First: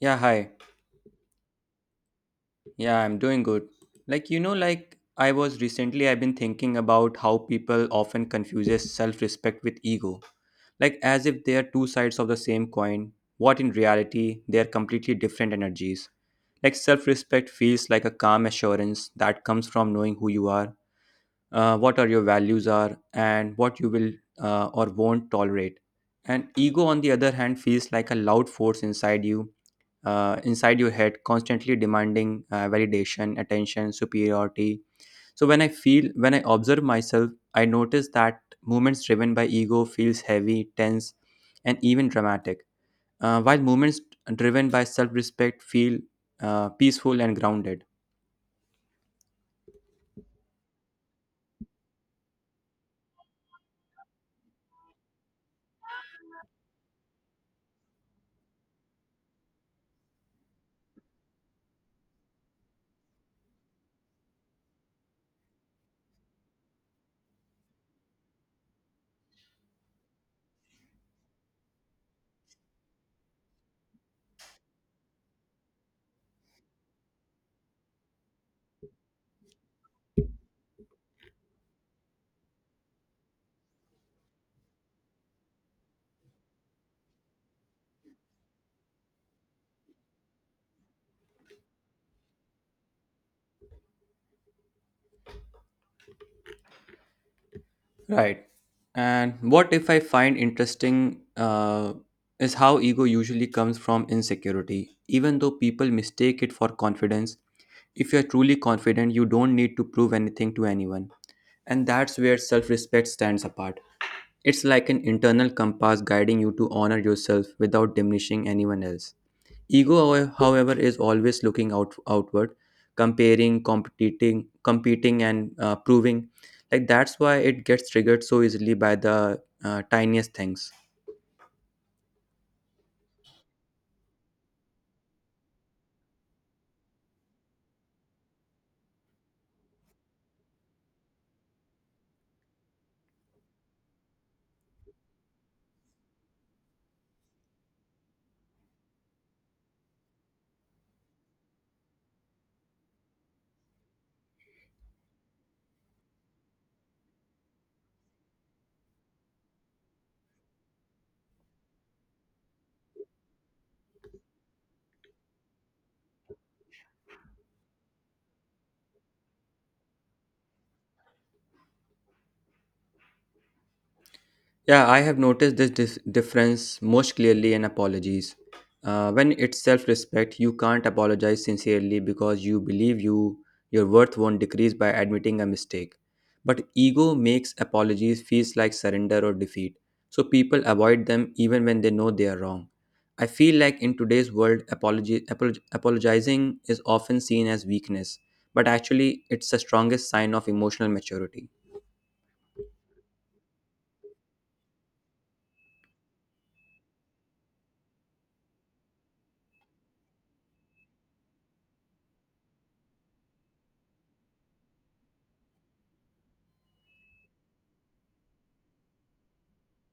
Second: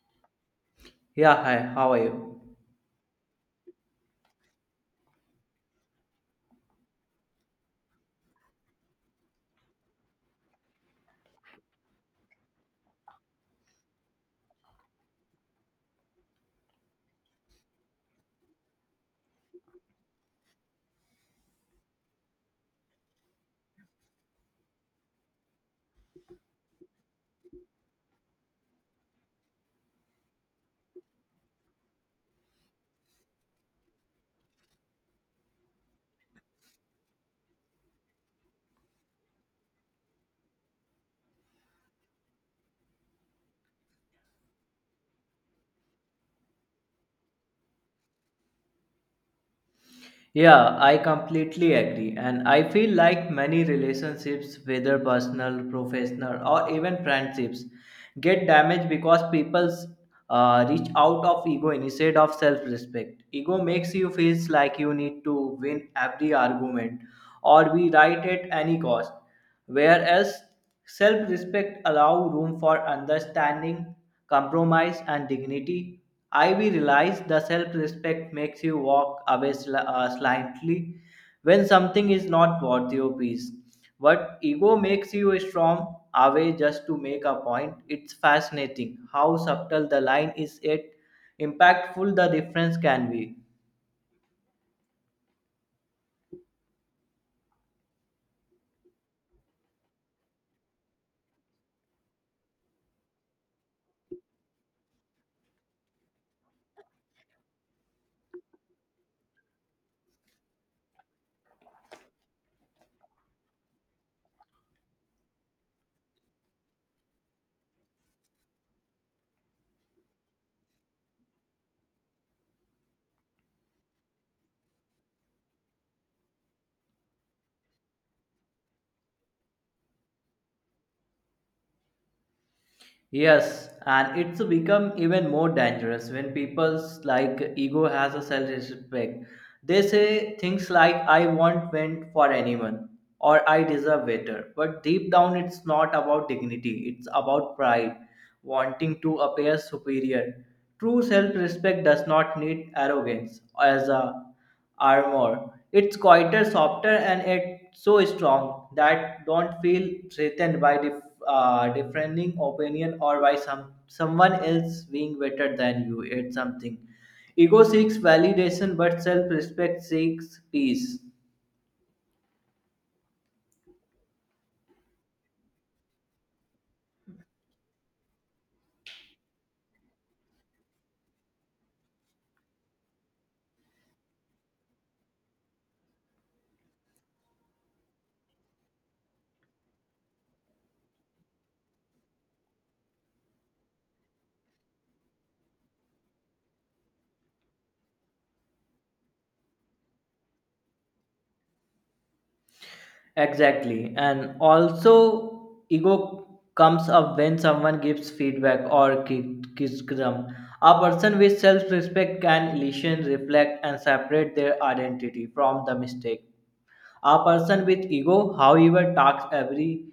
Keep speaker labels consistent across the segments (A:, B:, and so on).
A: Yeah, hi.
B: Yeah, hi, how are you?
A: Yeah, I'm doing good. Like I was recently I've been thinking about how people often confuses self-respect with ego. Like as if they are two sides of the same coin, what in reality they are completely different energies. Like self-respect feels like a calm assurance that comes from knowing who you are what are your values are and what you will or won't tolerate. And ego on the other hand feels like a loud force inside you, inside your head, constantly demanding validation, attention, superiority. So when I observe myself, I notice that movements driven by ego feels heavy, tense, and even dramatic, while movements driven by self-respect feel peaceful and grounded.
B: Yeah, I completely agree. And I feel like many relationships, whether personal, professional, or even friendships, get damaged because people reach out of ego instead of self respect. Ego makes you feel like you need to win every argument or be right at any cost. Whereas self respect allow room for understanding, compromise, and dignity. Ivy realized the self respect makes you walk away slightly when something is not worth your peace. But ego makes you strong away just to make a point. It's fascinating how subtle the line is, yet impactful the difference can be.
A: Right. And what if I find interesting is how ego usually comes from insecurity, even though people mistake it for confidence. If you're truly confident, you don't need to prove anything to anyone. And that's where self respect stands apart. It's like an internal compass guiding you to honor yourself without diminishing anyone else. Ego, however, is always looking out outward, comparing, competing, and proving. Like that's why it gets triggered so easily by the tiniest things.
B: Yes, and it's become even more dangerous when people's like ego has a self-respect. They say things like I want went for anyone or I deserve better. But deep down it's not about dignity, it's about pride wanting to appear superior. True self respect does not need arrogance as a armor. It's quieter, softer, and it's so strong that don't feel threatened by differing opinion or by someone else being better than you. It's something. Ego seeks validation, but self respect seeks peace.
A: Yeah, I have noticed this difference most clearly in apologies. When it's self-respect, you can't apologize sincerely because you believe your worth won't decrease by admitting a mistake. But ego makes apologies feels like surrender or defeat, so people avoid them even when they know they are wrong. I feel like in today's world, apologizing is often seen as weakness, but actually, it's the strongest sign of emotional maturity.
B: Exactly. And also, ego comes up when someone gives feedback or criticism. A person with self respect can listen, reflect, and separate their identity from the mistake. A person with ego, however, talks every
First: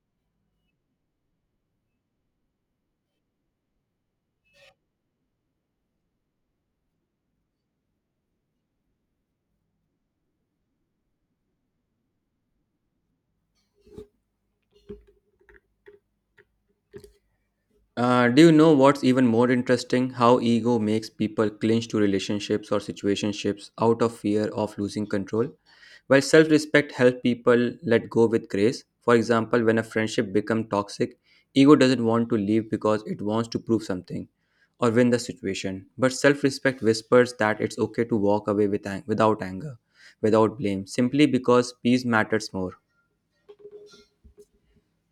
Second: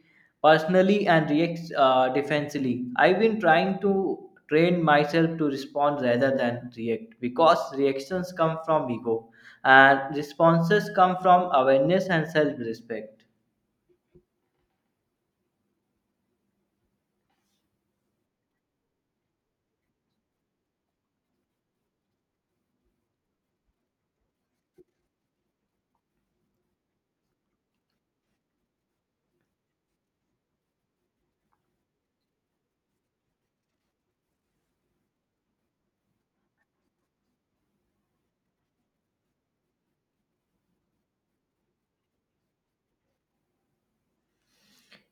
B: personally and reacts defensively. I've been trying to train myself to respond rather than react because reactions come from ego and responses come from awareness and self respect.
A: Do you know what's even more interesting? How ego makes people clinch to relationships or situationships out of fear of losing control, while self respect helps people let go with grace. For example, when a friendship becomes toxic, ego doesn't want to leave because it wants to prove something or win the situation. But self respect whispers that it's okay to walk away without anger, without blame, simply because peace matters more.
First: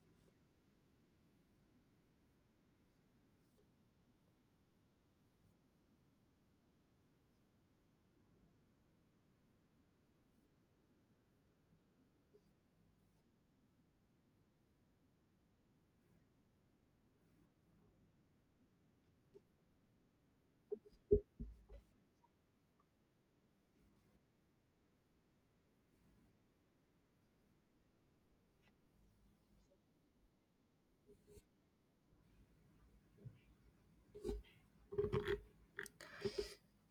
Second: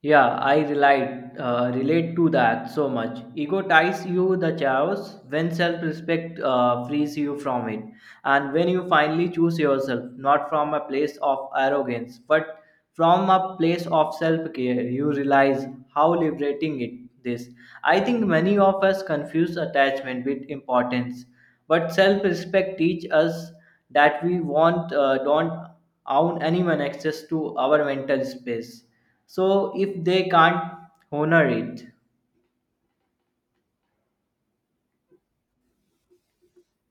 B: Yeah, I relate to that so much. Ego ties you the chaos when self respect frees you from it. And when you finally choose yourself, not from a place of arrogance, but from a place of self care, you realize how liberating it is. I think many of us confuse attachment with importance, but self respect teaches us that we don't own anyone access to our mental space so if they can't honor it,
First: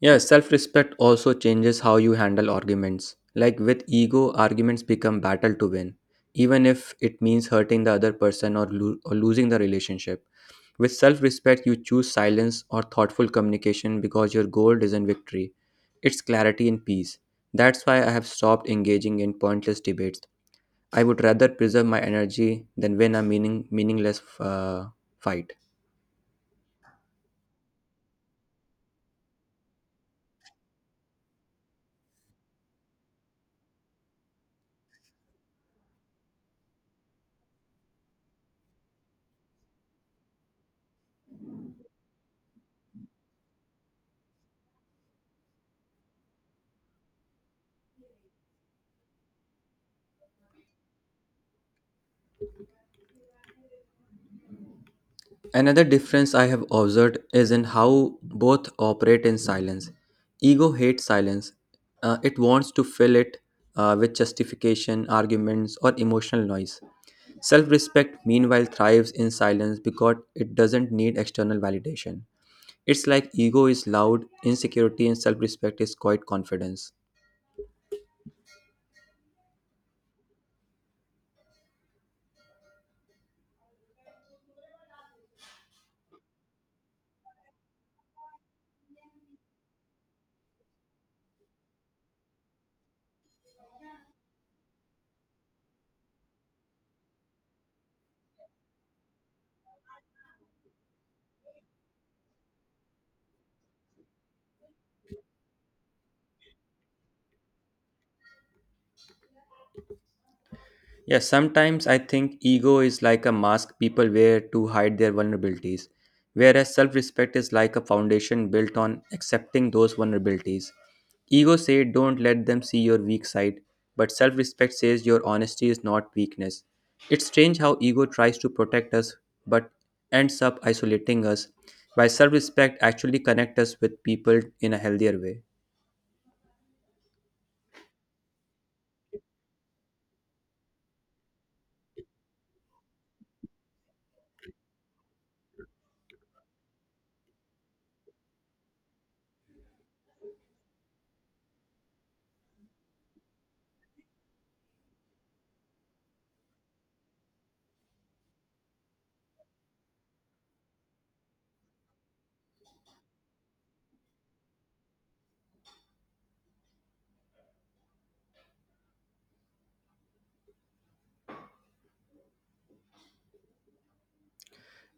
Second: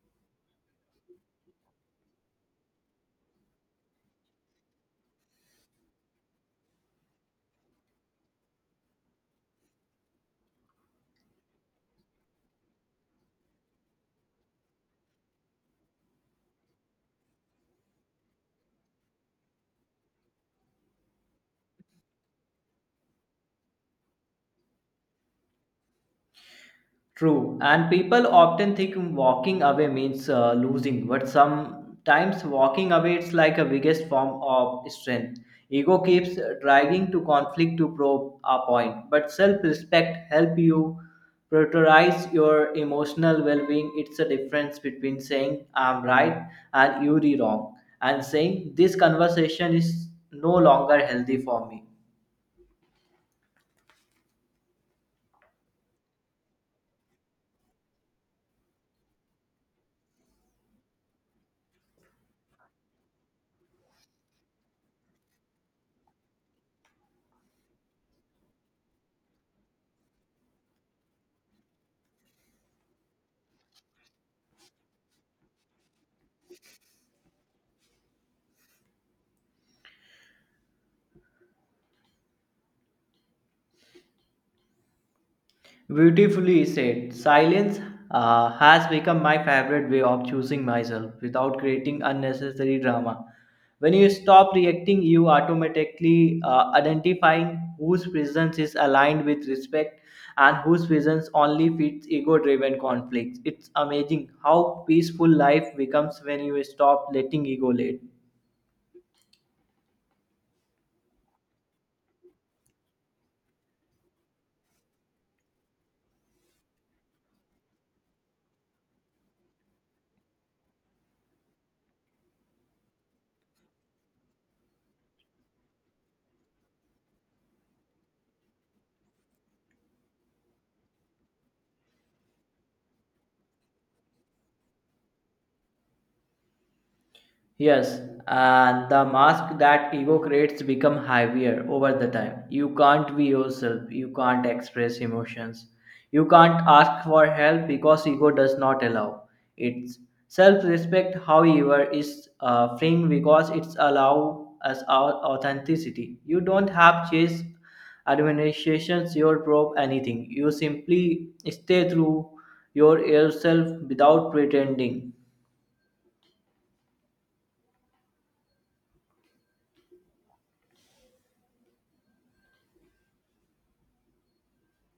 A: Yeah, self respect also changes how you handle arguments. Like with ego, arguments become battle to win, even if it means hurting the other person or losing the relationship. With self respect, you choose silence or thoughtful communication because your goal isn't victory, it's clarity and peace. That's why I have stopped engaging in pointless debates. I would rather preserve my energy than win a meaningless fight.
B: true. And people often think walking away means losing, but sometimes walking away it's like a biggest form of strength. Ego keeps dragging to conflict to prove a point, but self-respect help you prioritize your emotional well-being. It's a difference between saying I'm right and you're wrong, and saying this conversation is no longer healthy for me.
A: Another difference I have observed is in how both operate in silence. Ego hates silence. It wants to fill it with justification, arguments, or emotional noise. Self respect, meanwhile, thrives in silence because it doesn't need external validation. It's like ego is loud insecurity, and self respect is quiet confidence.
B: Beautifully said. Silence has become my favorite way of choosing myself without creating unnecessary drama. When you stop reacting, you automatically identifying whose presence is aligned with respect and whose presence only feeds ego-driven conflicts. It's amazing how peaceful life becomes when you stop letting ego lead.
A: Yeah, sometimes I think ego is like a mask people wear to hide their vulnerabilities, whereas self respect is like a foundation built on accepting those vulnerabilities. Ego says don't let them see your weak side, but self respect says your honesty is not weakness. It's strange how ego tries to protect us but ends up isolating us, while self respect actually connects us with people in a healthier way.
B: Yes, and the mask that ego creates become heavier over the time. You can't be yourself. You can't express emotions. You can't ask for help because ego does not allow. It's self-respect, however, is freeing because it's allow us our authenticity. You don't have chase administrations your probe anything. You simply stay through yourself without pretending.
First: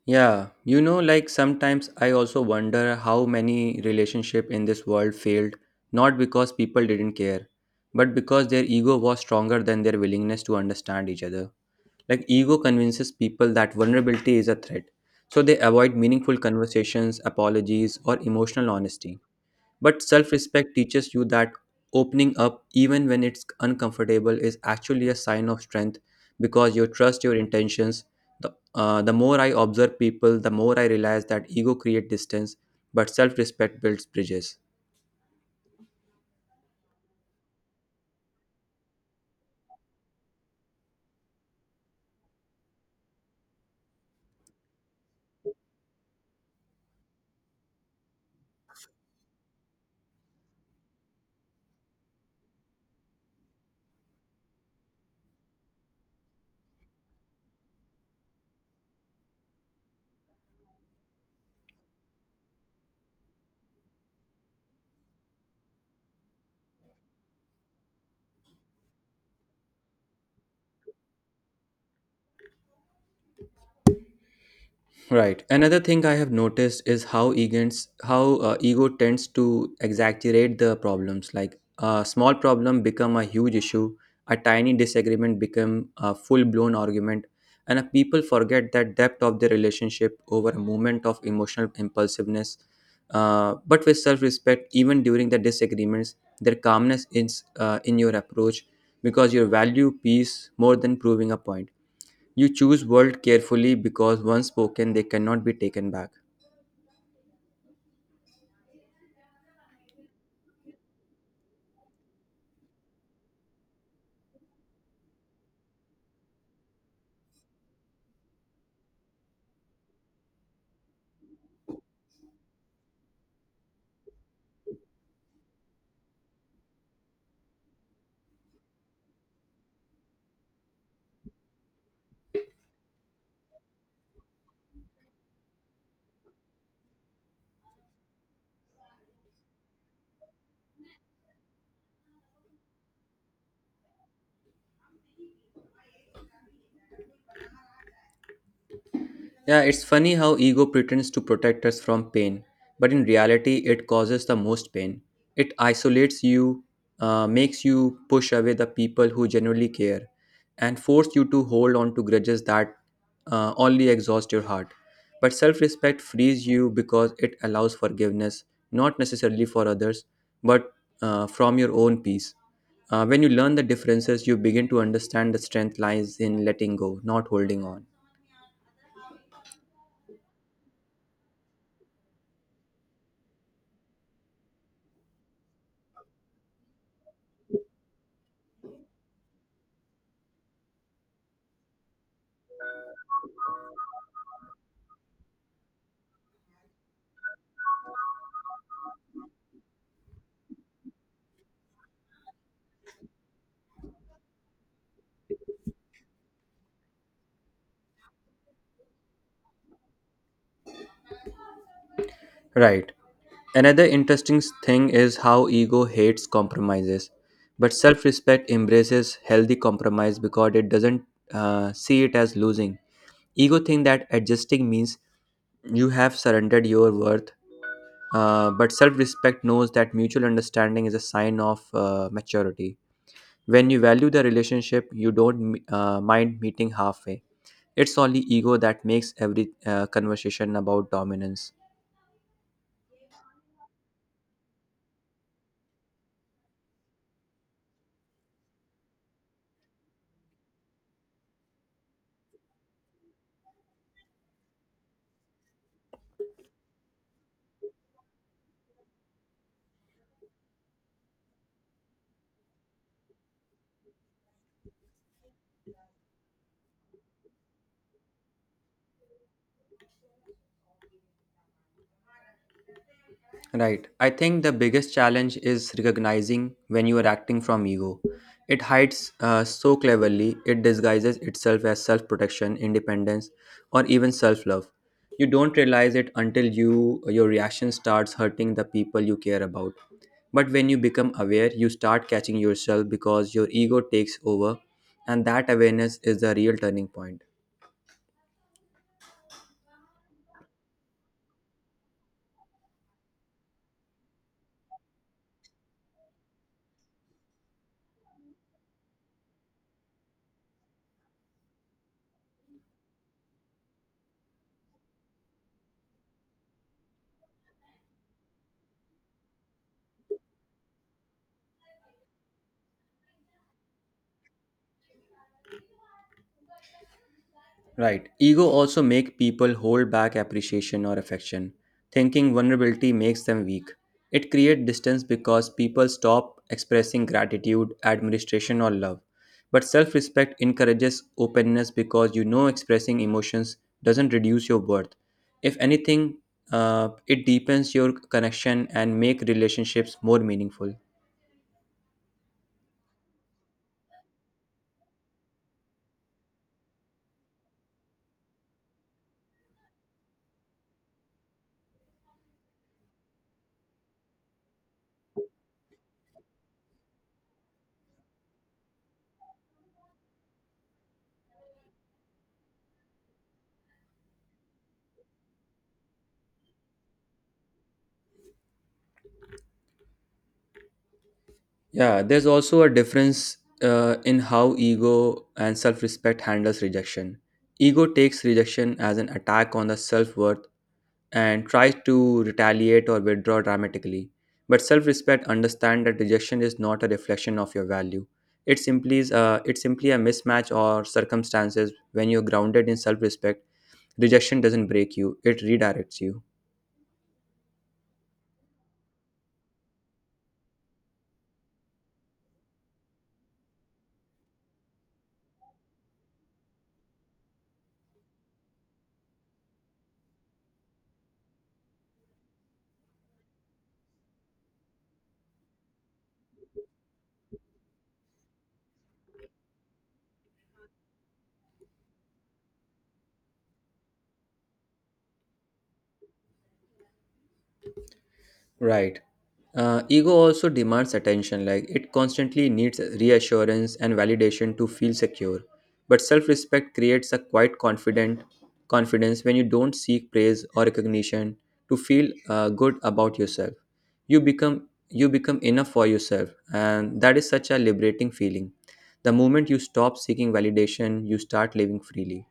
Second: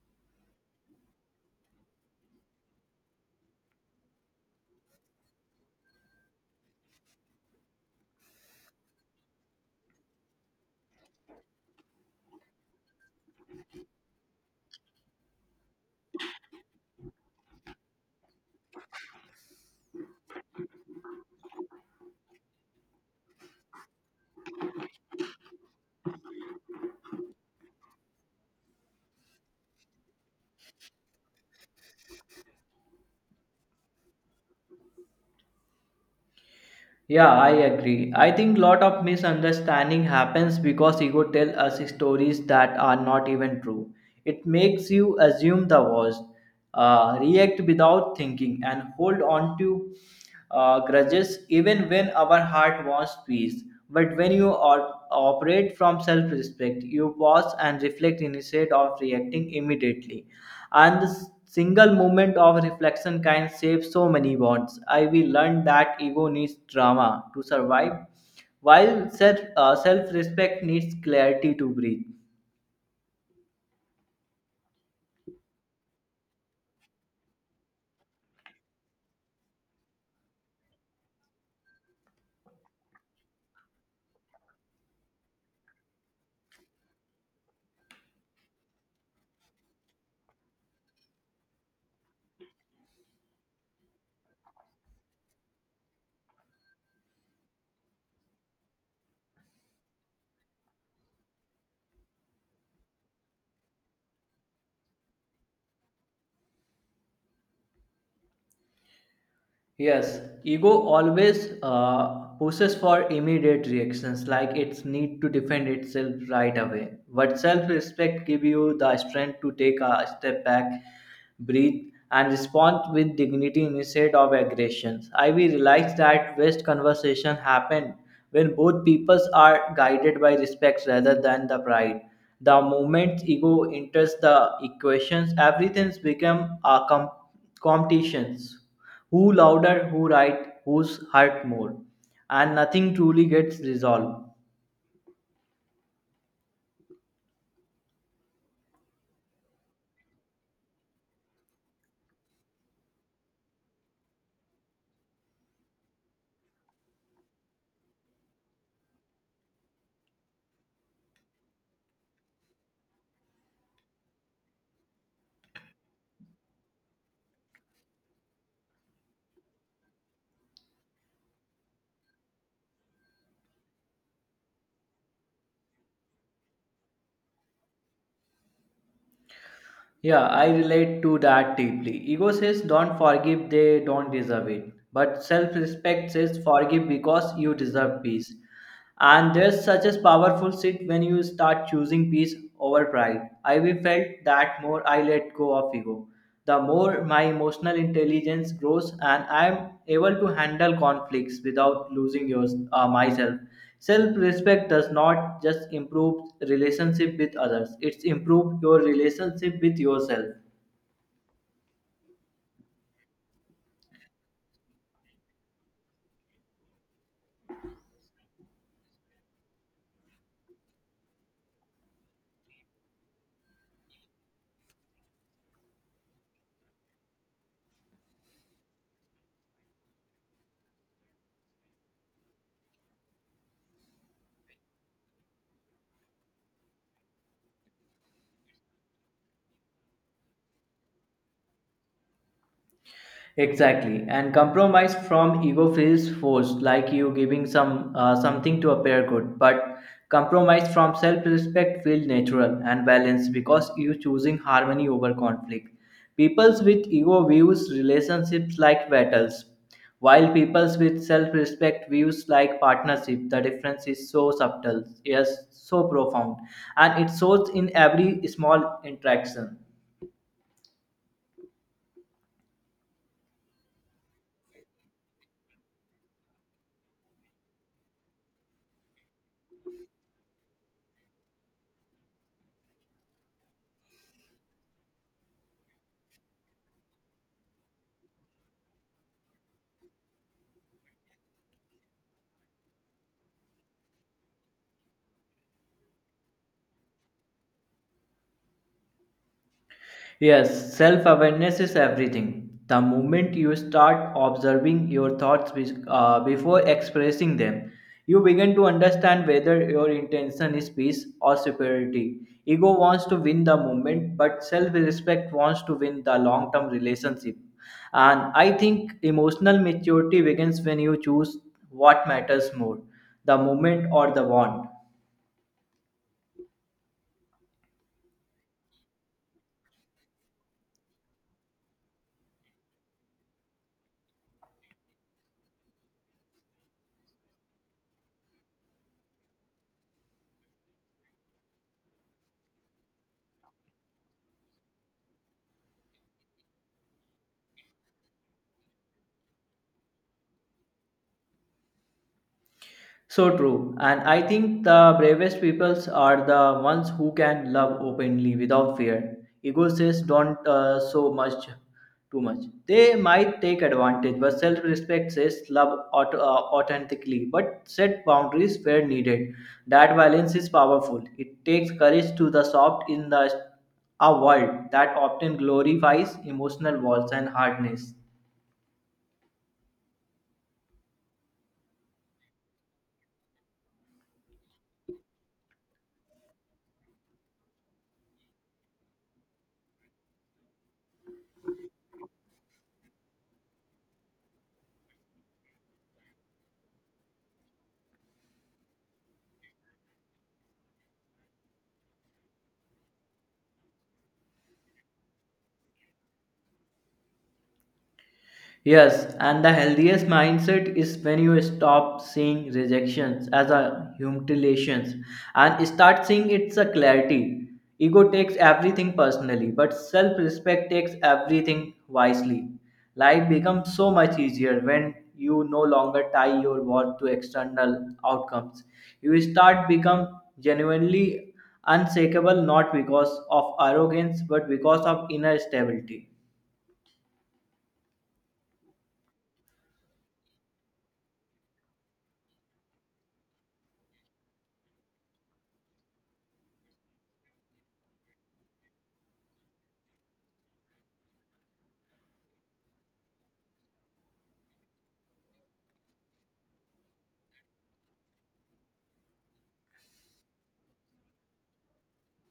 A: Yeah, you know, like sometimes I also wonder how many relationship in this world failed not because people didn't care, but because their ego was stronger than their willingness to understand each other. Like ego convinces people that vulnerability is a threat, so they avoid meaningful conversations, apologies, or emotional honesty. But self respect teaches you that opening up, even when it's uncomfortable, is actually a sign of strength because you trust your intentions. The more I observe people, the more I realize that ego creates distance, but self respect builds bridges.
B: Yeah, I agree. I think lot of misunderstanding happens because ego tell us stories that are not even true. It makes you assume the worst, react without thinking, and hold on to grudges even when our heart wants peace. But when you operate from self respect, you pause and reflect instead of reacting immediately. And the single moment of reflection can save so many bonds. I will learn that ego needs drama to survive, while self respect needs clarity to breathe.
A: Right. Another thing I have noticed is how ego tends to exaggerate the problems. Like a small problem become a huge issue, a tiny disagreement become a full blown argument, and people forget that depth of their relationship over a moment of emotional impulsiveness. But with self respect, even during the disagreements, their calmness is in your approach because you value peace more than proving a point. You choose words carefully because once spoken, they cannot be taken back.
B: Yes, ego always pushes for immediate reactions, like its need to defend itself right away. But self respect gives you the strength to take a step back breathe, and respond with dignity instead of aggressions. I will realize that best conversation happen when both peoples are guided by respect rather than the pride. The moment ego enters the equations, everything's become a competitions. Who louder, who right, who's hurt more, and nothing truly gets resolved.
A: Yeah, it's funny how ego pretends to protect us from pain, but in reality, it causes the most pain. It isolates you, makes you push away the people who genuinely care, and force you to hold on to grudges that only exhaust your heart. But self respect frees you because it allows forgiveness, not necessarily for others, but from your own peace. When you learn the differences, you begin to understand the strength lies in letting go, not holding on.
B: Yeah, I relate to that deeply. Ego says don't forgive, they don't deserve it. But self respect says forgive because you deserve peace. And there's such a powerful shift when you start choosing peace over pride. I will felt that more I let go of ego, the more my emotional intelligence grows and I am able to handle conflicts without losing myself. Self-respect does not just improve relationship with others, it's improve your relationship with yourself.
A: Right. Another interesting thing is how ego hates compromises, but self respect embraces healthy compromise because it doesn't see it as losing. Ego think that adjusting means you have surrendered your worth, but self respect knows that mutual understanding is a sign of maturity. When you value the relationship, you don't mind meeting halfway. It's only ego that makes every conversation about dominance.
B: Exactly, and compromise from ego feels forced, like you giving something to appear good. But compromise from self-respect feels natural and balanced because you choosing harmony over conflict. Peoples with ego views relationships like battles, while peoples with self-respect views like partnership. The difference is so subtle, yes, so profound, and it shows in every small interaction.
A: Right. I think the biggest challenge is recognizing when you are acting from ego. It hides so cleverly, it disguises itself as self protection, independence, or even self love. You don't realize it until your reaction starts hurting the people you care about. But when you become aware, you start catching yourself because your ego takes over, and that awareness is the real turning point.
B: Yes, self awareness is everything. The moment you start observing your thoughts before expressing them, you begin to understand whether your intention is peace or superiority. Ego wants to win the moment, but self respect wants to win the long term relationship. And I think emotional maturity begins when you choose what matters more the moment or the want.
A: Right. Ego also make people hold back appreciation or affection, thinking vulnerability makes them weak. It creates distance because people stop expressing gratitude, admiration, or love. But self-respect encourages openness because you know expressing emotions doesn't reduce your worth. If anything, it deepens your connection and make relationships more meaningful.
B: So true. And I think the bravest peoples are the ones who can love openly without fear. Ego says don't so much, too much. They might take advantage, but self respect says love authentically, but set boundaries where needed. That balance is powerful. It takes courage to the soft in the a world that often glorifies emotional walls and hardness.
A: Yeah, there's also a difference in how ego and self-respect handles rejection. Ego takes rejection as an attack on the self-worth and tries to retaliate or withdraw dramatically. But self-respect understands that rejection is not a reflection of your value. It's simply a mismatch or circumstances. When you're grounded in self-respect, rejection doesn't break you; it redirects you.
B: Yes, and the healthiest mindset is when you stop seeing rejections as a humiliations and start seeing it's a clarity. Ego takes everything personally, but self-respect takes everything wisely. Life becomes so much easier when you no longer tie your worth to external outcomes. You start become genuinely unshakable not because of arrogance but because of inner stability.
A: Right. Ego also demands attention, like it constantly needs reassurance and validation to feel secure. But self respect creates a quite confident confidence when you don't seek praise or recognition to feel good about yourself. You become enough for yourself, and that is such a liberating feeling. The moment you stop seeking validation, you start living freely.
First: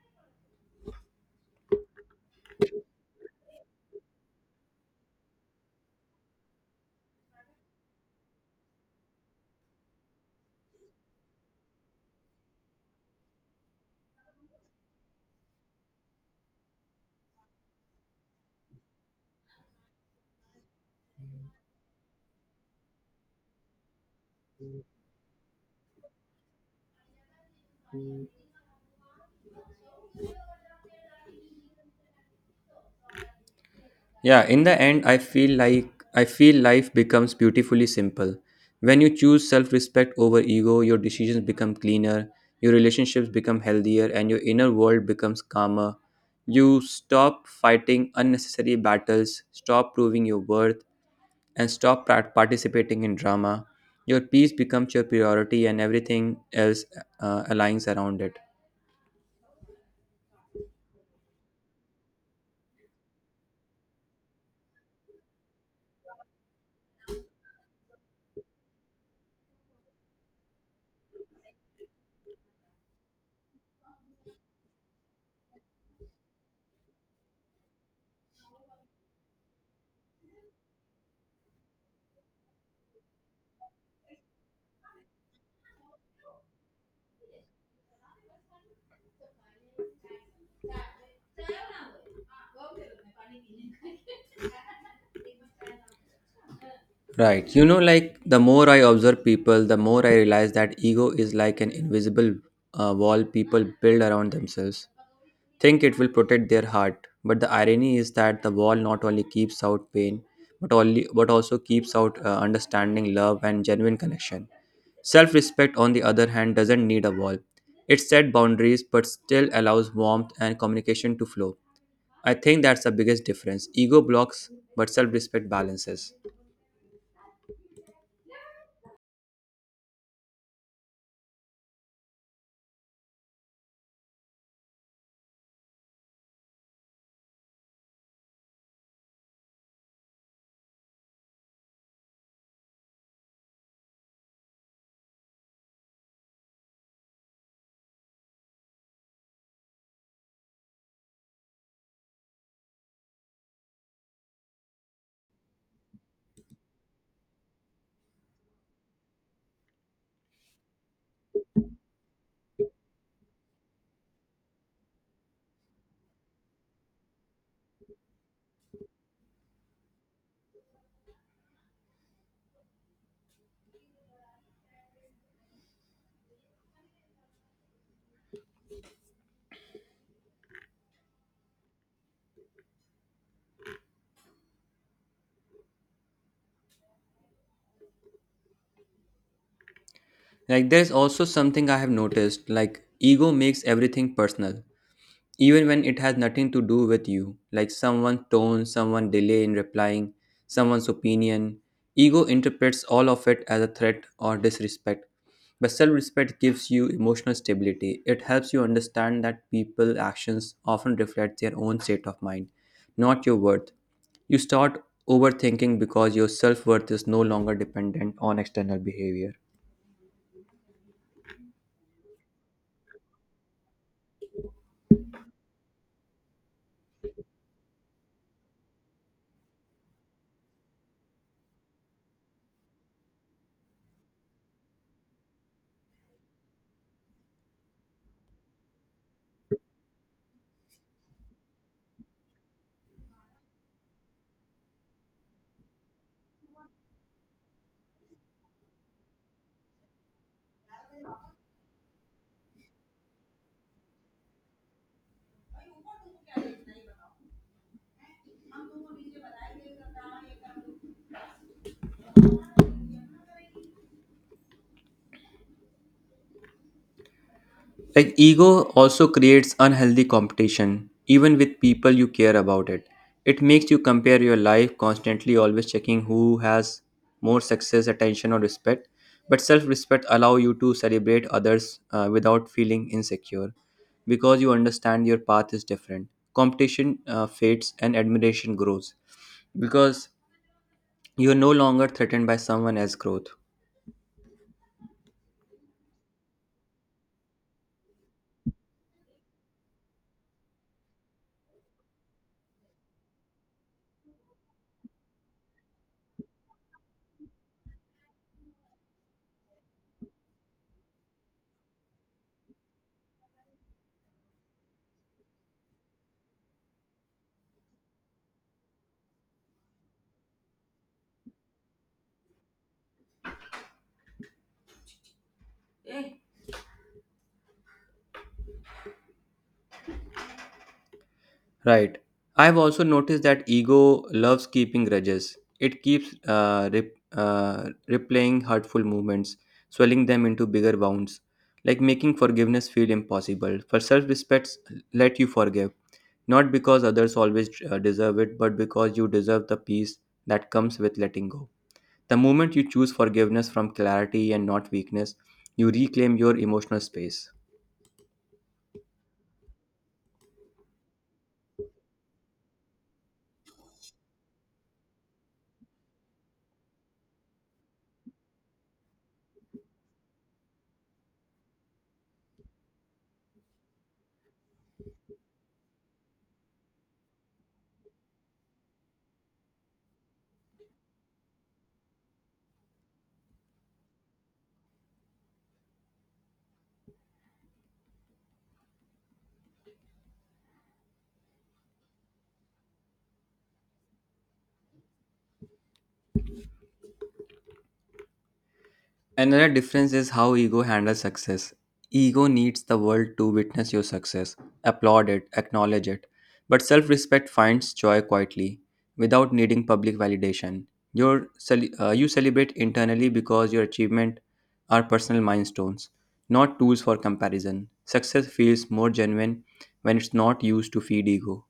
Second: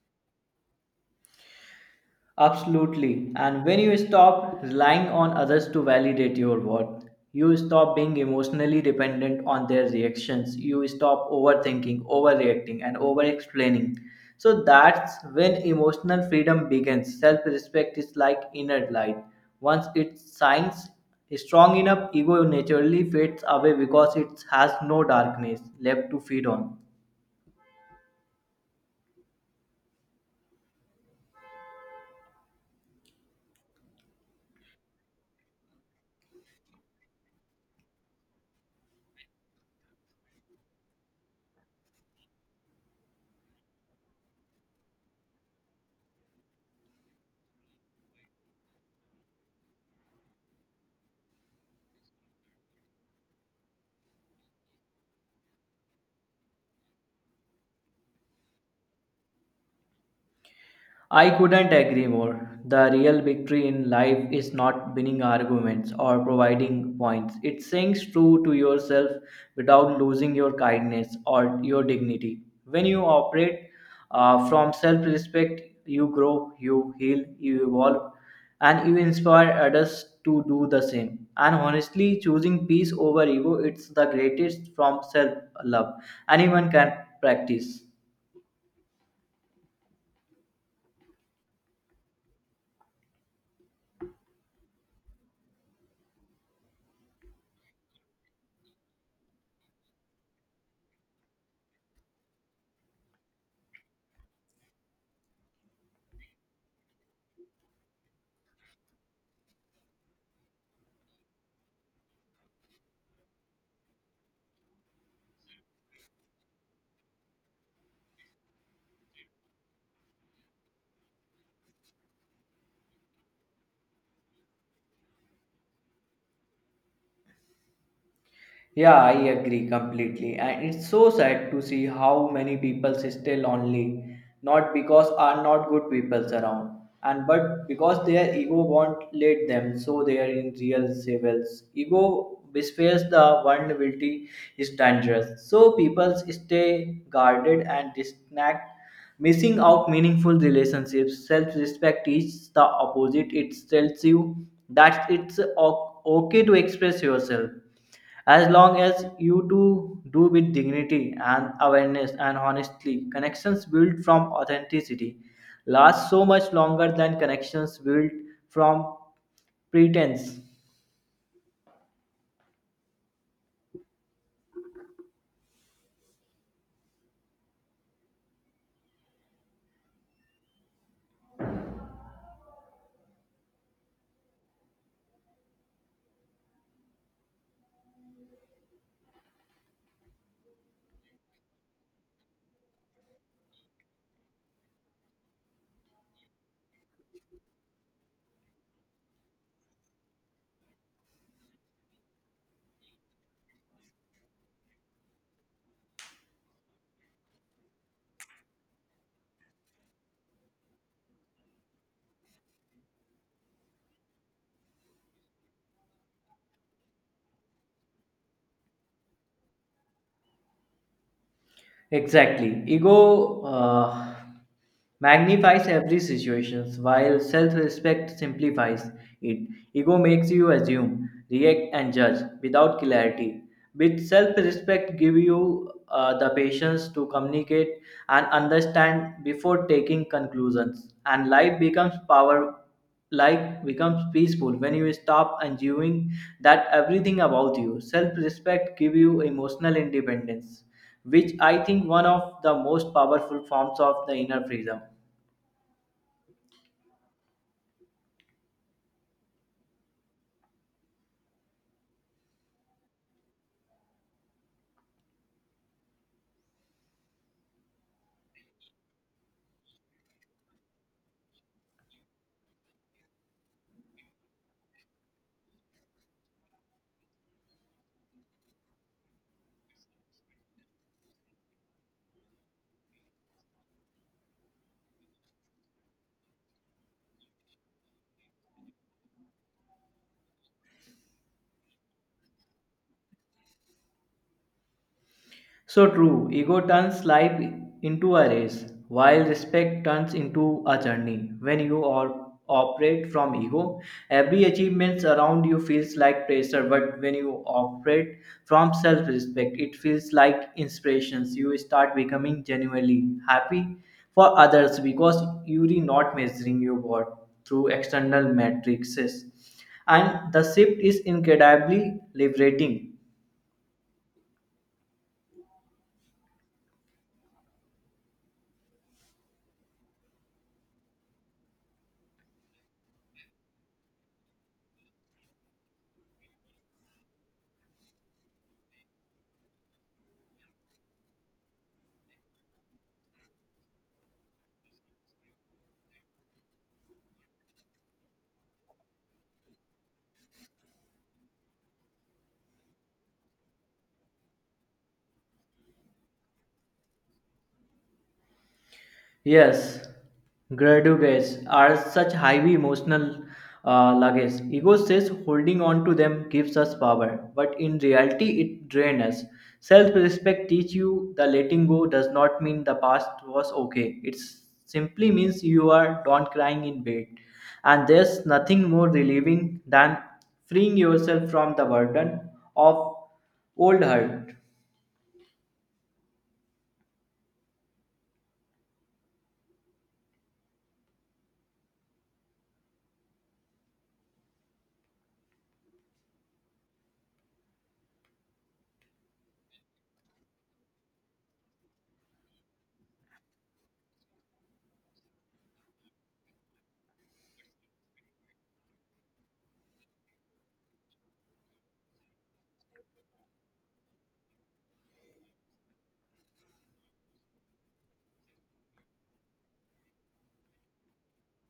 B: Absolutely. And when you stop relying on others to validate your worth, you stop being emotionally dependent on their reactions. You stop overthinking, overreacting, and over explaining. So that's when emotional freedom begins. Self respect is like inner light. Once it shines strong enough, ego naturally fades away because it has no darkness left to feed on.
A: Yeah, in the end, I feel life becomes beautifully simple. When you choose self-respect over ego, your decisions become cleaner, your relationships become healthier, and your inner world becomes calmer. You stop fighting unnecessary battles, stop proving your worth, and stop participating in drama. Your peace becomes your priority, and everything else aligns around it.
B: I couldn't agree more. The real victory in life is not winning arguments or providing points. It's saying true to yourself without losing your kindness or your dignity. When you operate from self respect, you grow, you heal, you evolve, and you inspire others to do the same. And honestly, choosing peace over ego, it's the greatest from self love. Anyone can practice.
A: Right. You know, like the more I observe people, the more I realize that ego is like an invisible wall people build around themselves. Think it will protect their heart, but the irony is that the wall not only keeps out pain, but also keeps out understanding, love, and genuine connection. Self-respect, on the other hand, doesn't need a wall. It set boundaries, but still allows warmth and communication to flow. I think that's the biggest difference. Ego blocks, but self-respect balances.
B: Yeah, I agree completely. And it's so sad to see how many people stay lonely, not because are not good people around, and but because their ego won't let them, so they are in real sevels. Ego bespears the vulnerability is dangerous. So people stay guarded and disconnect, missing out meaningful relationships. Self-respect is the opposite. It tells you that it's okay to express yourself as long as you two do with dignity and awareness and honestly, connections built from authenticity last so much longer than connections built from pretense.
A: Like there's also something I have noticed, like ego makes everything personal even when it has nothing to do with you, like someone's tone, someone delay in replying, someone's opinion. Ego interprets all of it as a threat or disrespect, but self-respect gives you emotional stability. It helps you understand that people's actions often reflect their own state of mind, not your worth. You start overthinking because your self-worth is no longer dependent on external behavior.
B: Exactly. Ego magnifies every situation, while self respect simplifies it. Ego makes you assume, react, and judge without clarity. With self respect, give you the patience to communicate and understand before taking conclusions. And life becomes power. Life becomes peaceful when you stop assuming that everything about you. Self respect give you emotional independence which I think one of the most powerful forms of the inner freedom.
A: Like ego also creates unhealthy competition, even with people you care about it. It makes you compare your life constantly, always checking who has more success, attention, or respect. But self-respect allow you to celebrate others without feeling insecure, because you understand your path is different. Competition fades and admiration grows, because you are no longer threatened by someone else's growth.
B: So true, ego turns life into a race, while respect turns into a journey. When you are, operate from ego, every achievement around you feels like pressure, but when you operate from self respect, it feels like inspirations. You start becoming genuinely happy for others because you are not measuring your worth through external matrices. And the shift is incredibly liberating.
A: Right. I've also noticed that ego loves keeping grudges. It keeps replaying hurtful movements, swelling them into bigger wounds, like making forgiveness feel impossible. For self respects, let you forgive, not because others always deserve it, but because you deserve the peace that comes with letting go. The moment you choose forgiveness from clarity and not weakness, you reclaim your emotional space.
B: Yes, graduates are such heavy emotional luggage. Ego says holding on to them gives us power, but in reality, it drains us. Self-respect teach you the letting go does not mean the past was okay. It simply means you are not crying in bed, and there's nothing more relieving than freeing yourself from the burden of old hurt.
A: Another difference is how ego handles success. Ego needs the world to witness your success, applaud it, acknowledge it. But self respect finds joy quietly, without needing public validation. You celebrate internally because your achievement are personal milestones, not tools for comparison. Success feels more genuine when it's not used to feed ego.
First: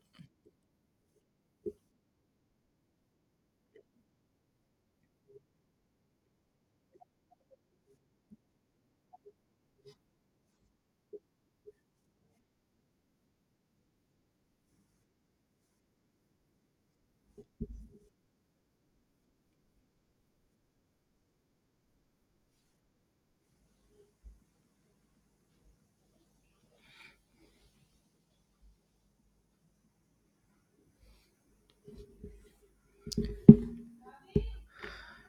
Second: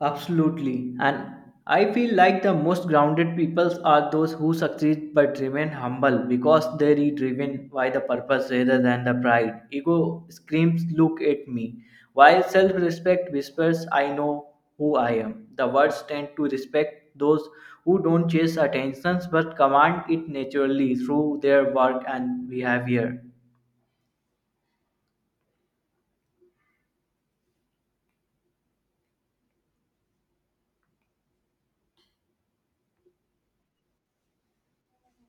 B: Absolutely. And I feel like the most grounded peoples are those who succeed but remain humble because they are driven by the purpose rather than the pride. Ego screams, "Look at me." While self respect whispers, "I know who I am." The words tend to respect those who don't chase attentions but command it naturally through their work and behavior.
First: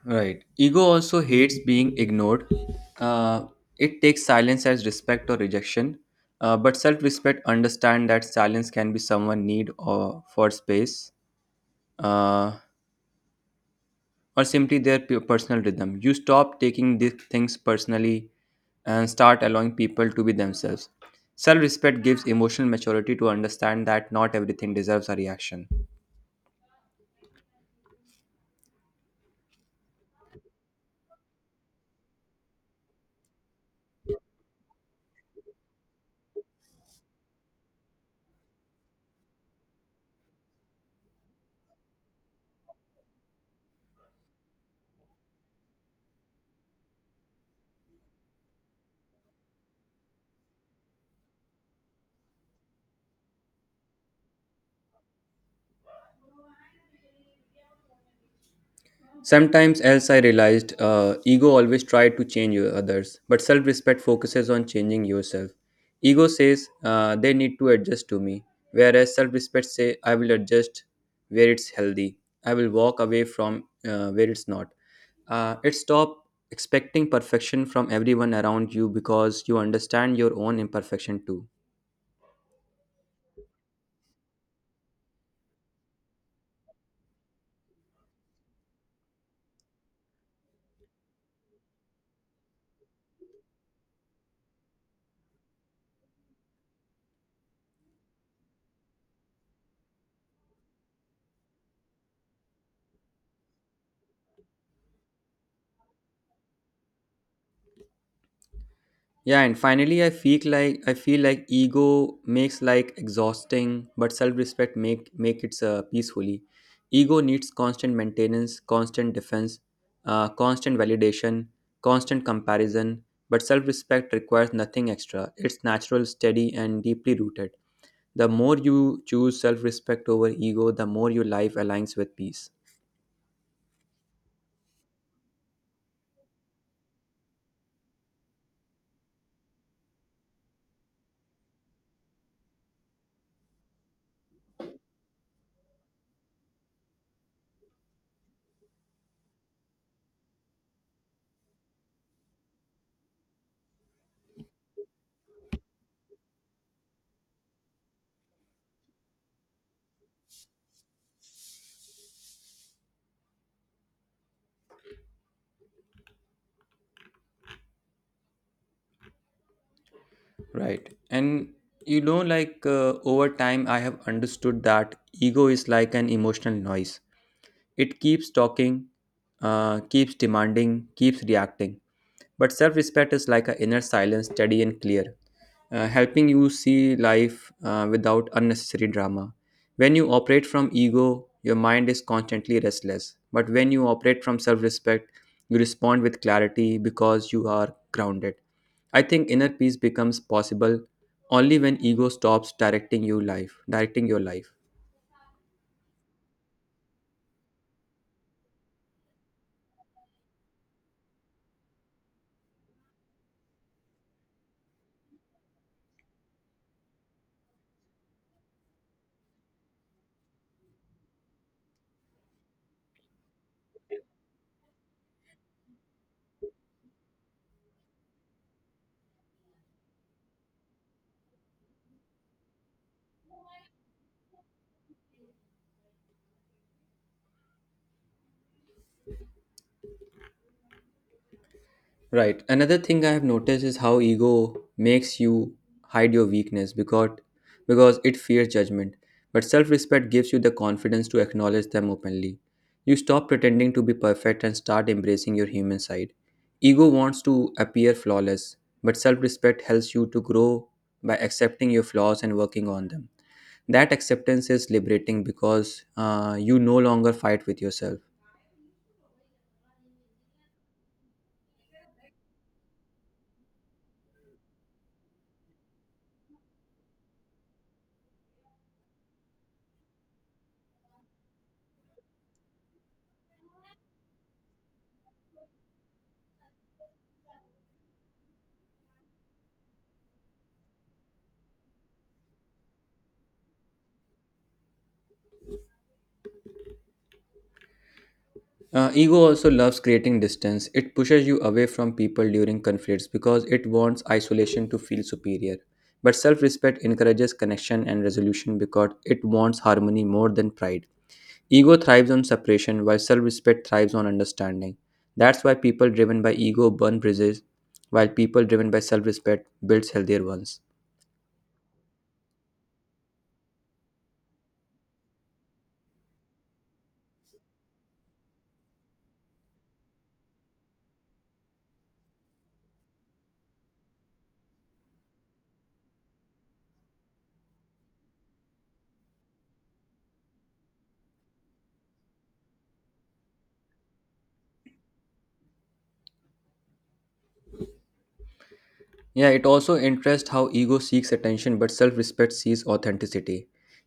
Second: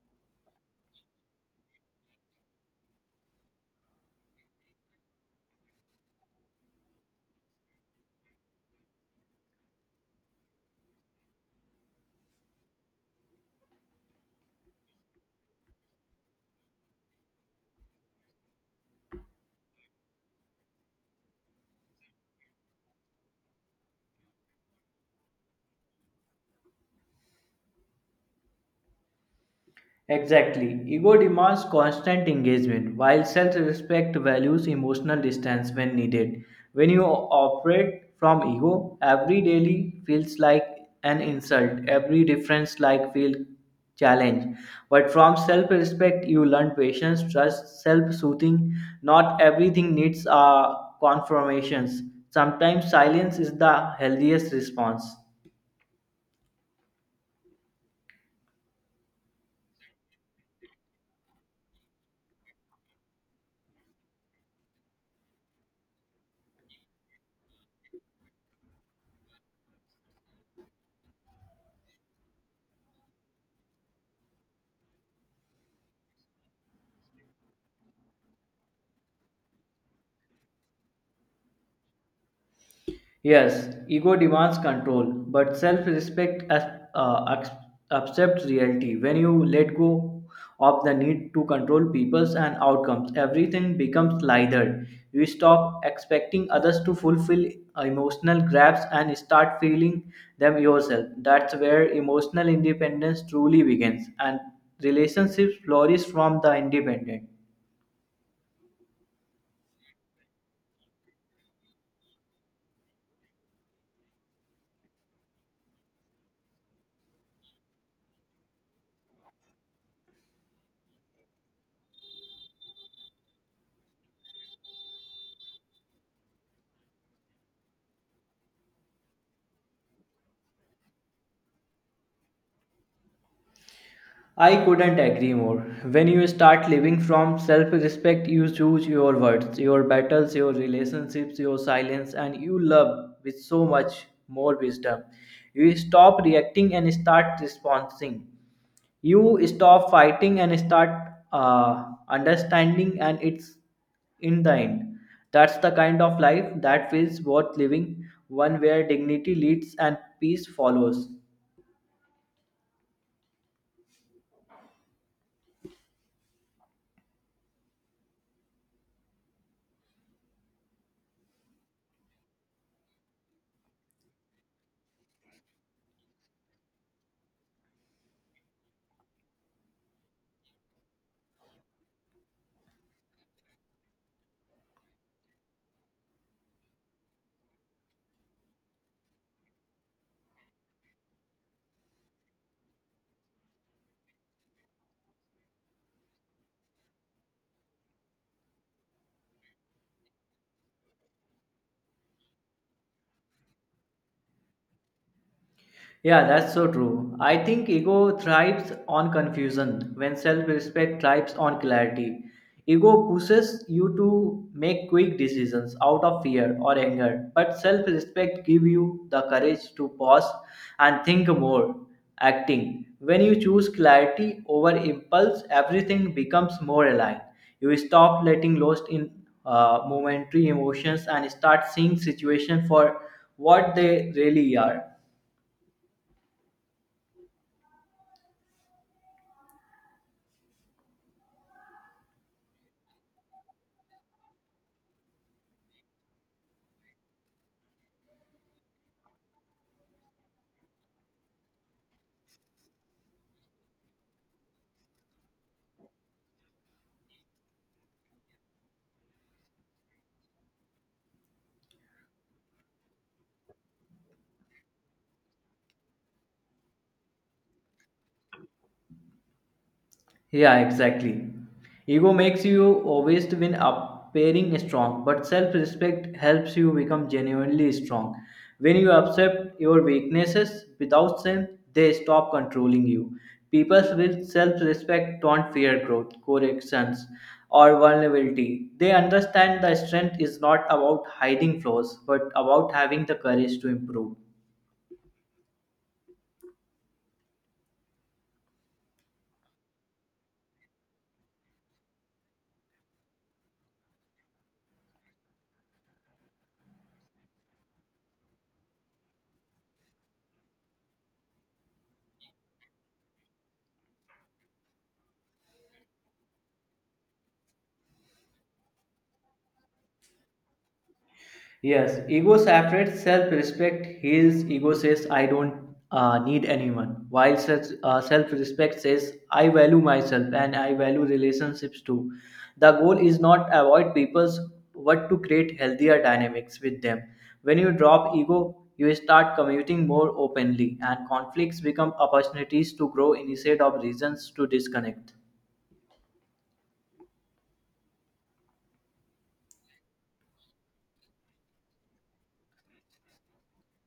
A: Right. Ego also hates being ignored. Uh, it takes silence as respect or rejection. But self-respect understand that silence can be someone need or for space, uh, or simply their personal rhythm. You stop taking these things personally and start allowing people to be themselves. Self-respect gives emotional maturity to understand that not everything deserves a reaction.
B: Exactly. Ego demands constant engagement, while self respect values emotional distance when needed. When you operate from ego, every daily feels like an insult, every difference like feel challenge. But from self respect, you learn patience, trust, self soothing. Not everything needs confirmations. Sometimes silence is the healthiest response.
A: Sometimes else I realized ego always try to change others, but self-respect focuses on changing yourself. Ego says they need to adjust to me, whereas self-respect say I will adjust where it's healthy. I will walk away from where it's not. It stop expecting perfection from everyone around you because you understand your own imperfection too.
B: Yes, ego demands control, but self respect accepts reality. When you let go of the need to control people's and outcomes, everything becomes lighter. You stop expecting others to fulfill emotional grabs and start feeling them yourself. That's where emotional independence truly begins, and relationships flourish from the independent.
A: Yeah, and finally I feel like ego makes like exhausting, but self-respect make it peacefully. Ego needs constant maintenance, constant defense, constant validation, constant comparison, but self-respect requires nothing extra. It's natural, steady and deeply rooted. The more you choose self-respect over ego, the more your life aligns with peace.
B: I couldn't agree more. When you start living from self respect, you choose your words, your battles, your relationships, your silence, and you love with so much more wisdom. You stop reacting and start responding. You stop fighting and start understanding, and it's in the end. That's the kind of life that feels worth living, one where dignity leads and peace follows.
A: Right. And you know like over time I have understood that ego is like an emotional noise. It keeps talking, keeps demanding, keeps reacting. But self respect is like an inner silence, steady and clear, helping you see life without unnecessary drama. When you operate from ego, your mind is constantly restless. But when you operate from self respect, you respond with clarity because you are grounded. I think inner peace becomes possible only when ego stops directing your life.
B: Yeah, that's so true. I think ego thrives on confusion when self respect thrives on clarity. Ego pushes you to make quick decisions out of fear or anger, but self respect gives you the courage to pause and think more. Acting. When you choose clarity over impulse, everything becomes more aligned. You stop letting lost in momentary emotions and start seeing situation for what they really are.
A: Right. Another thing I have noticed is how ego makes you hide your weakness because it fears judgment. But self-respect gives you the confidence to acknowledge them openly. You stop pretending to be perfect and start embracing your human side. Ego wants to appear flawless, but self-respect helps you to grow by accepting your flaws and working on them. That acceptance is liberating because you no longer fight with yourself.
B: Yeah, exactly. Ego makes you always to win appearing strong, but self respect helps you become genuinely strong. When you accept your weaknesses without shame, they stop controlling you. People with self respect don't fear growth, corrections, or vulnerability. They understand that strength is not about hiding flaws, but about having the courage to improve.
A: Ego also loves creating distance. It pushes you away from people during conflicts because it wants isolation to feel superior. But self respect encourages connection and resolution because it wants harmony more than pride. Ego thrives on separation while self respect thrives on understanding. That's why people driven by ego burn bridges, while people driven by self respect builds healthier ones.
B: Yes, ego separates self respect, heals, ego says, I don't need anyone, while self respect says, I value myself and I value relationships too. The goal is not avoid people's but to create healthier dynamics with them. When you drop ego, you start commuting more openly, and conflicts become opportunities to grow instead of reasons to disconnect.
A: Yeah, it also interests how ego seeks attention, but self respect sees authenticity.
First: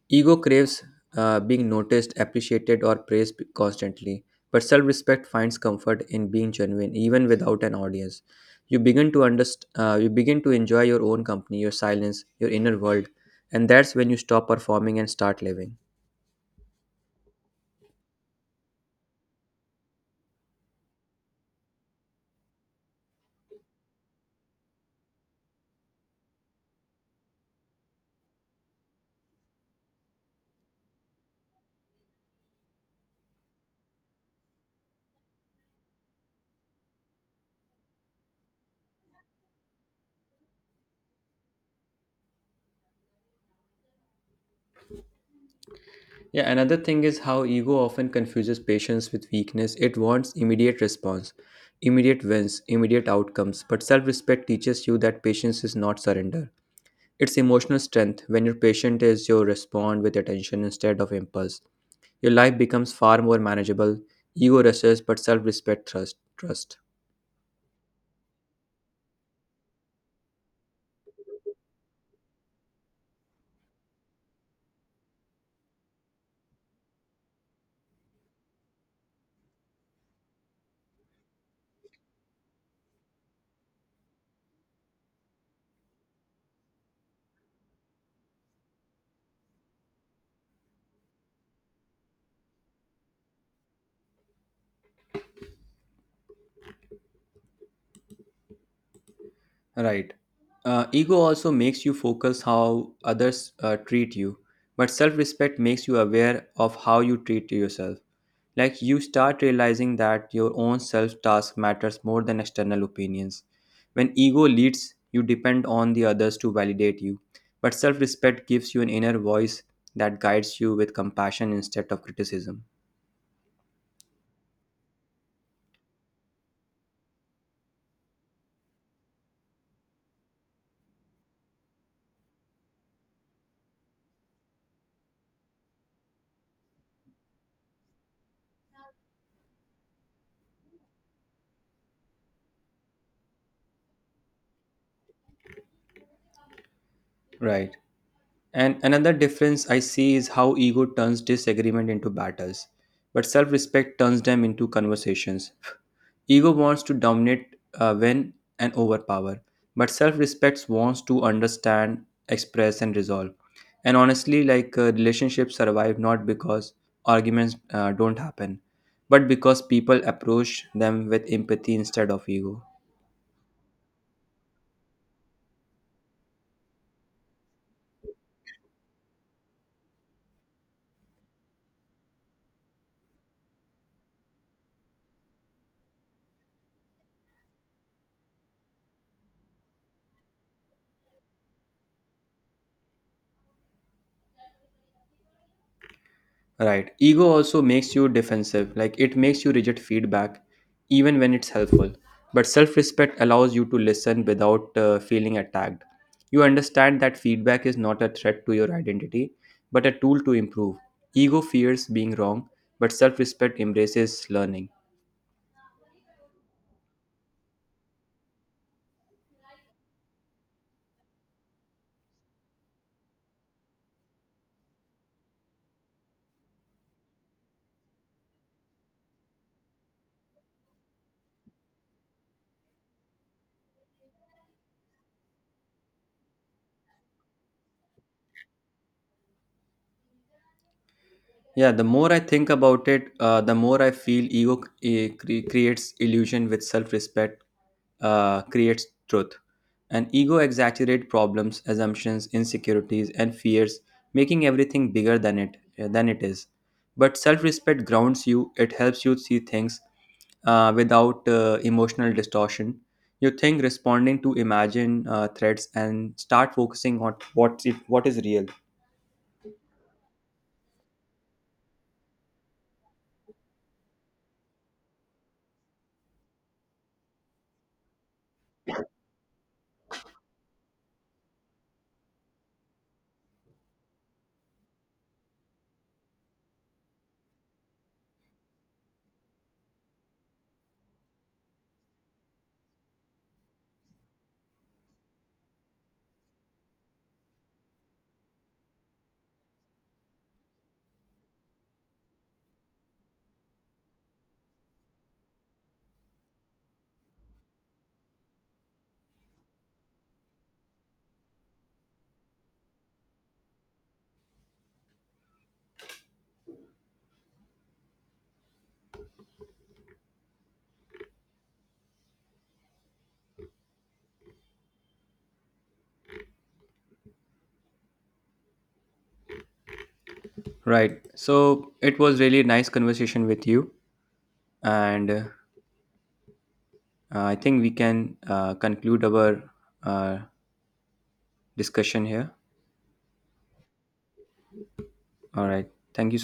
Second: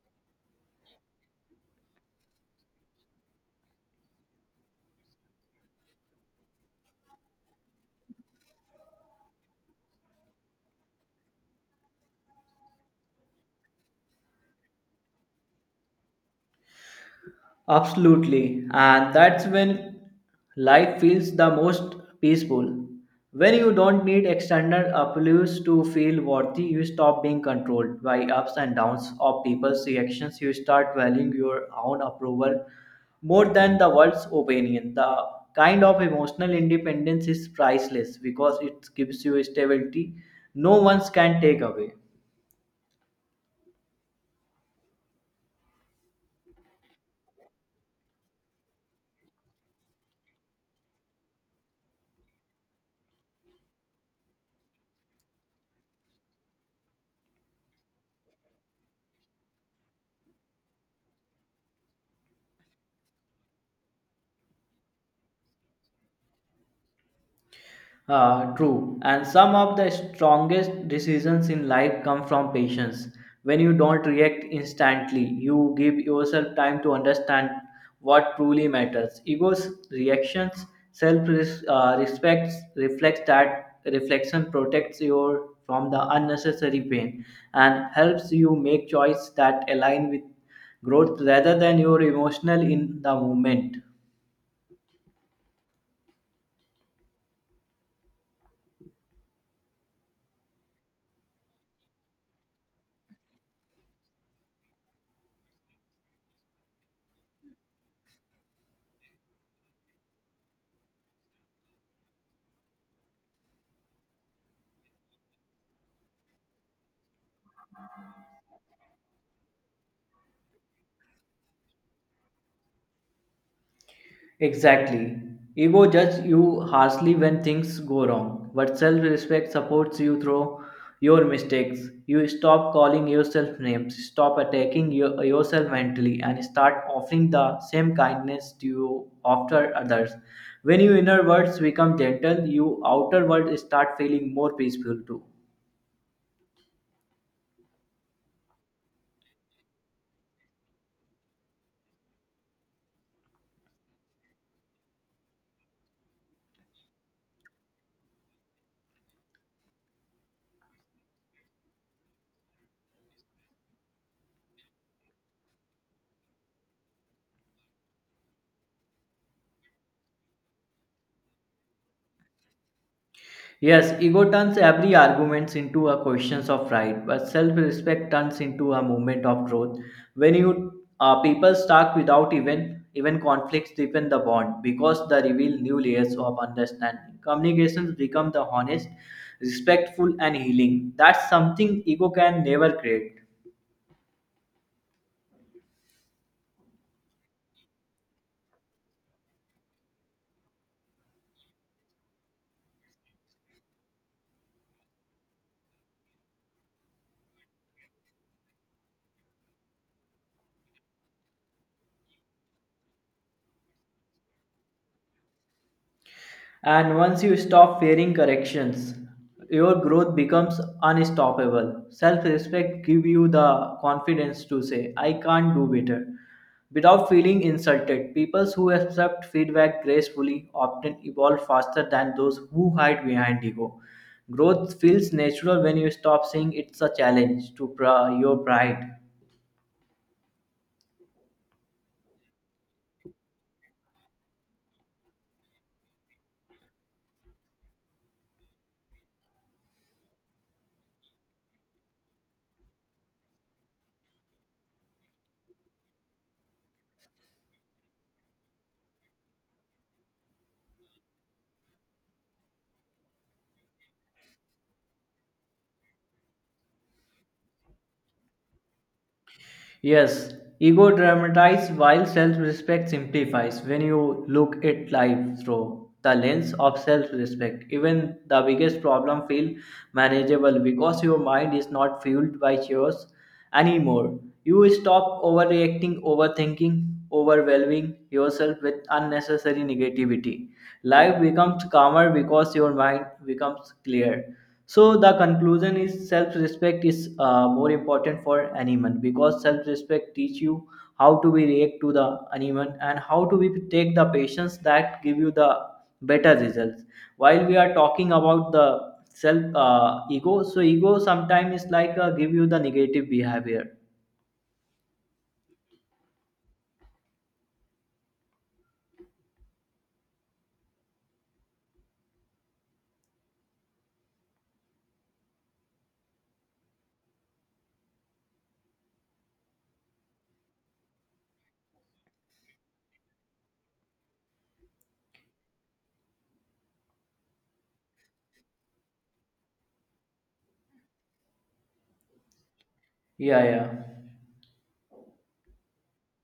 A: Ego craves being noticed, appreciated, or praised constantly, but self respect finds comfort in being genuine, even without an audience. You begin to enjoy your own company, your silence, your inner world, and that's when you stop performing and start living.
B: Absolutely. And that's when life feels the most peaceful. When you don't need external applause to feel worthy, you stop being controlled by ups and downs of people's reactions. You start valuing your own approval more than the world's opinion. The kind of emotional independence is priceless because it gives you stability no one can take away.
A: Yeah, another thing is how ego often confuses patience with weakness. It wants immediate response, immediate wins, immediate outcomes. But self respect teaches you that patience is not surrender. It's emotional strength. When you're patient, is you respond with attention instead of impulse. Your life becomes far more manageable. Ego rushes, but self respect trust. Trust.
B: True. And some of the strongest decisions in life come from patience. When you don't react instantly, you give yourself time to understand what truly matters. Ego's reactions, self respect reflects that reflection protects you from the unnecessary pain and helps you make choices that align with growth rather than your emotional in the moment.
A: Right. Ego also makes you focus how others treat you, but self-respect makes you aware of how you treat yourself. Like you start realizing that your own self-task matters more than external opinions. When ego leads, you depend on the others to validate you, but self-respect gives you an inner voice that guides you with compassion instead of criticism.
B: Exactly. Ego judges you harshly when things go wrong, but self respect supports you through your mistakes. You stop calling yourself names, stop attacking yourself mentally, and start offering the same kindness to you after others. When your inner words become gentle, your outer words start feeling more peaceful too.
A: Right. And another difference I see is how ego turns disagreement into battles, but self respect turns them into conversations. Ego wants to dominate, win, and overpower, but self respect wants to understand, express, and resolve. And honestly, like relationships survive not because arguments don't happen, but because people approach them with empathy instead of ego.
B: Yes, ego turns every argument into a question of right, but self-respect turns into a movement of growth. When you people start without even conflicts deepen the bond because they reveal new layers of understanding. Communications become the honest, respectful, and healing. That's something ego can never create.
A: Right. Ego also makes you defensive, like it makes you reject feedback, even when it's helpful. But self respect allows you to listen without feeling attacked. You understand that feedback is not a threat to your identity, but a tool to improve. Ego fears being wrong, but self respect embraces learning.
B: And once you stop fearing corrections, your growth becomes unstoppable. Self respect give you the confidence to say, I can't do better without feeling insulted. People who accept feedback gracefully often evolve faster than those who hide behind ego. Growth feels natural when you stop seeing it's a challenge to your pride.
A: Yeah, the more I think about it, the more I feel ego creates illusion with self respect, creates truth. And ego exaggerates problems, assumptions, insecurities, and fears, making everything bigger than than it is. But self respect grounds you, it helps you see things without emotional distortion. You think responding to imagine threats and start focusing on what is real.
B: Yes, ego dramatizes while self respect simplifies. When you look at life through the lens of self respect, even the biggest problem feel manageable because your mind is not fueled by chores anymore. You stop overreacting, overthinking, overwhelming yourself with unnecessary negativity. Life becomes calmer because your mind becomes clear. So the conclusion is self-respect is more important for anyone because self-respect teach you how to be react to the anyone and how to be take the patience that give you the better results. While we are talking about the self ego, so ego sometimes is like give you the negative behavior.
A: Right. So it was really nice conversation with you, and I think we can conclude our uh, discussion here.
B: Yeah, yeah.
A: All right. Thank you so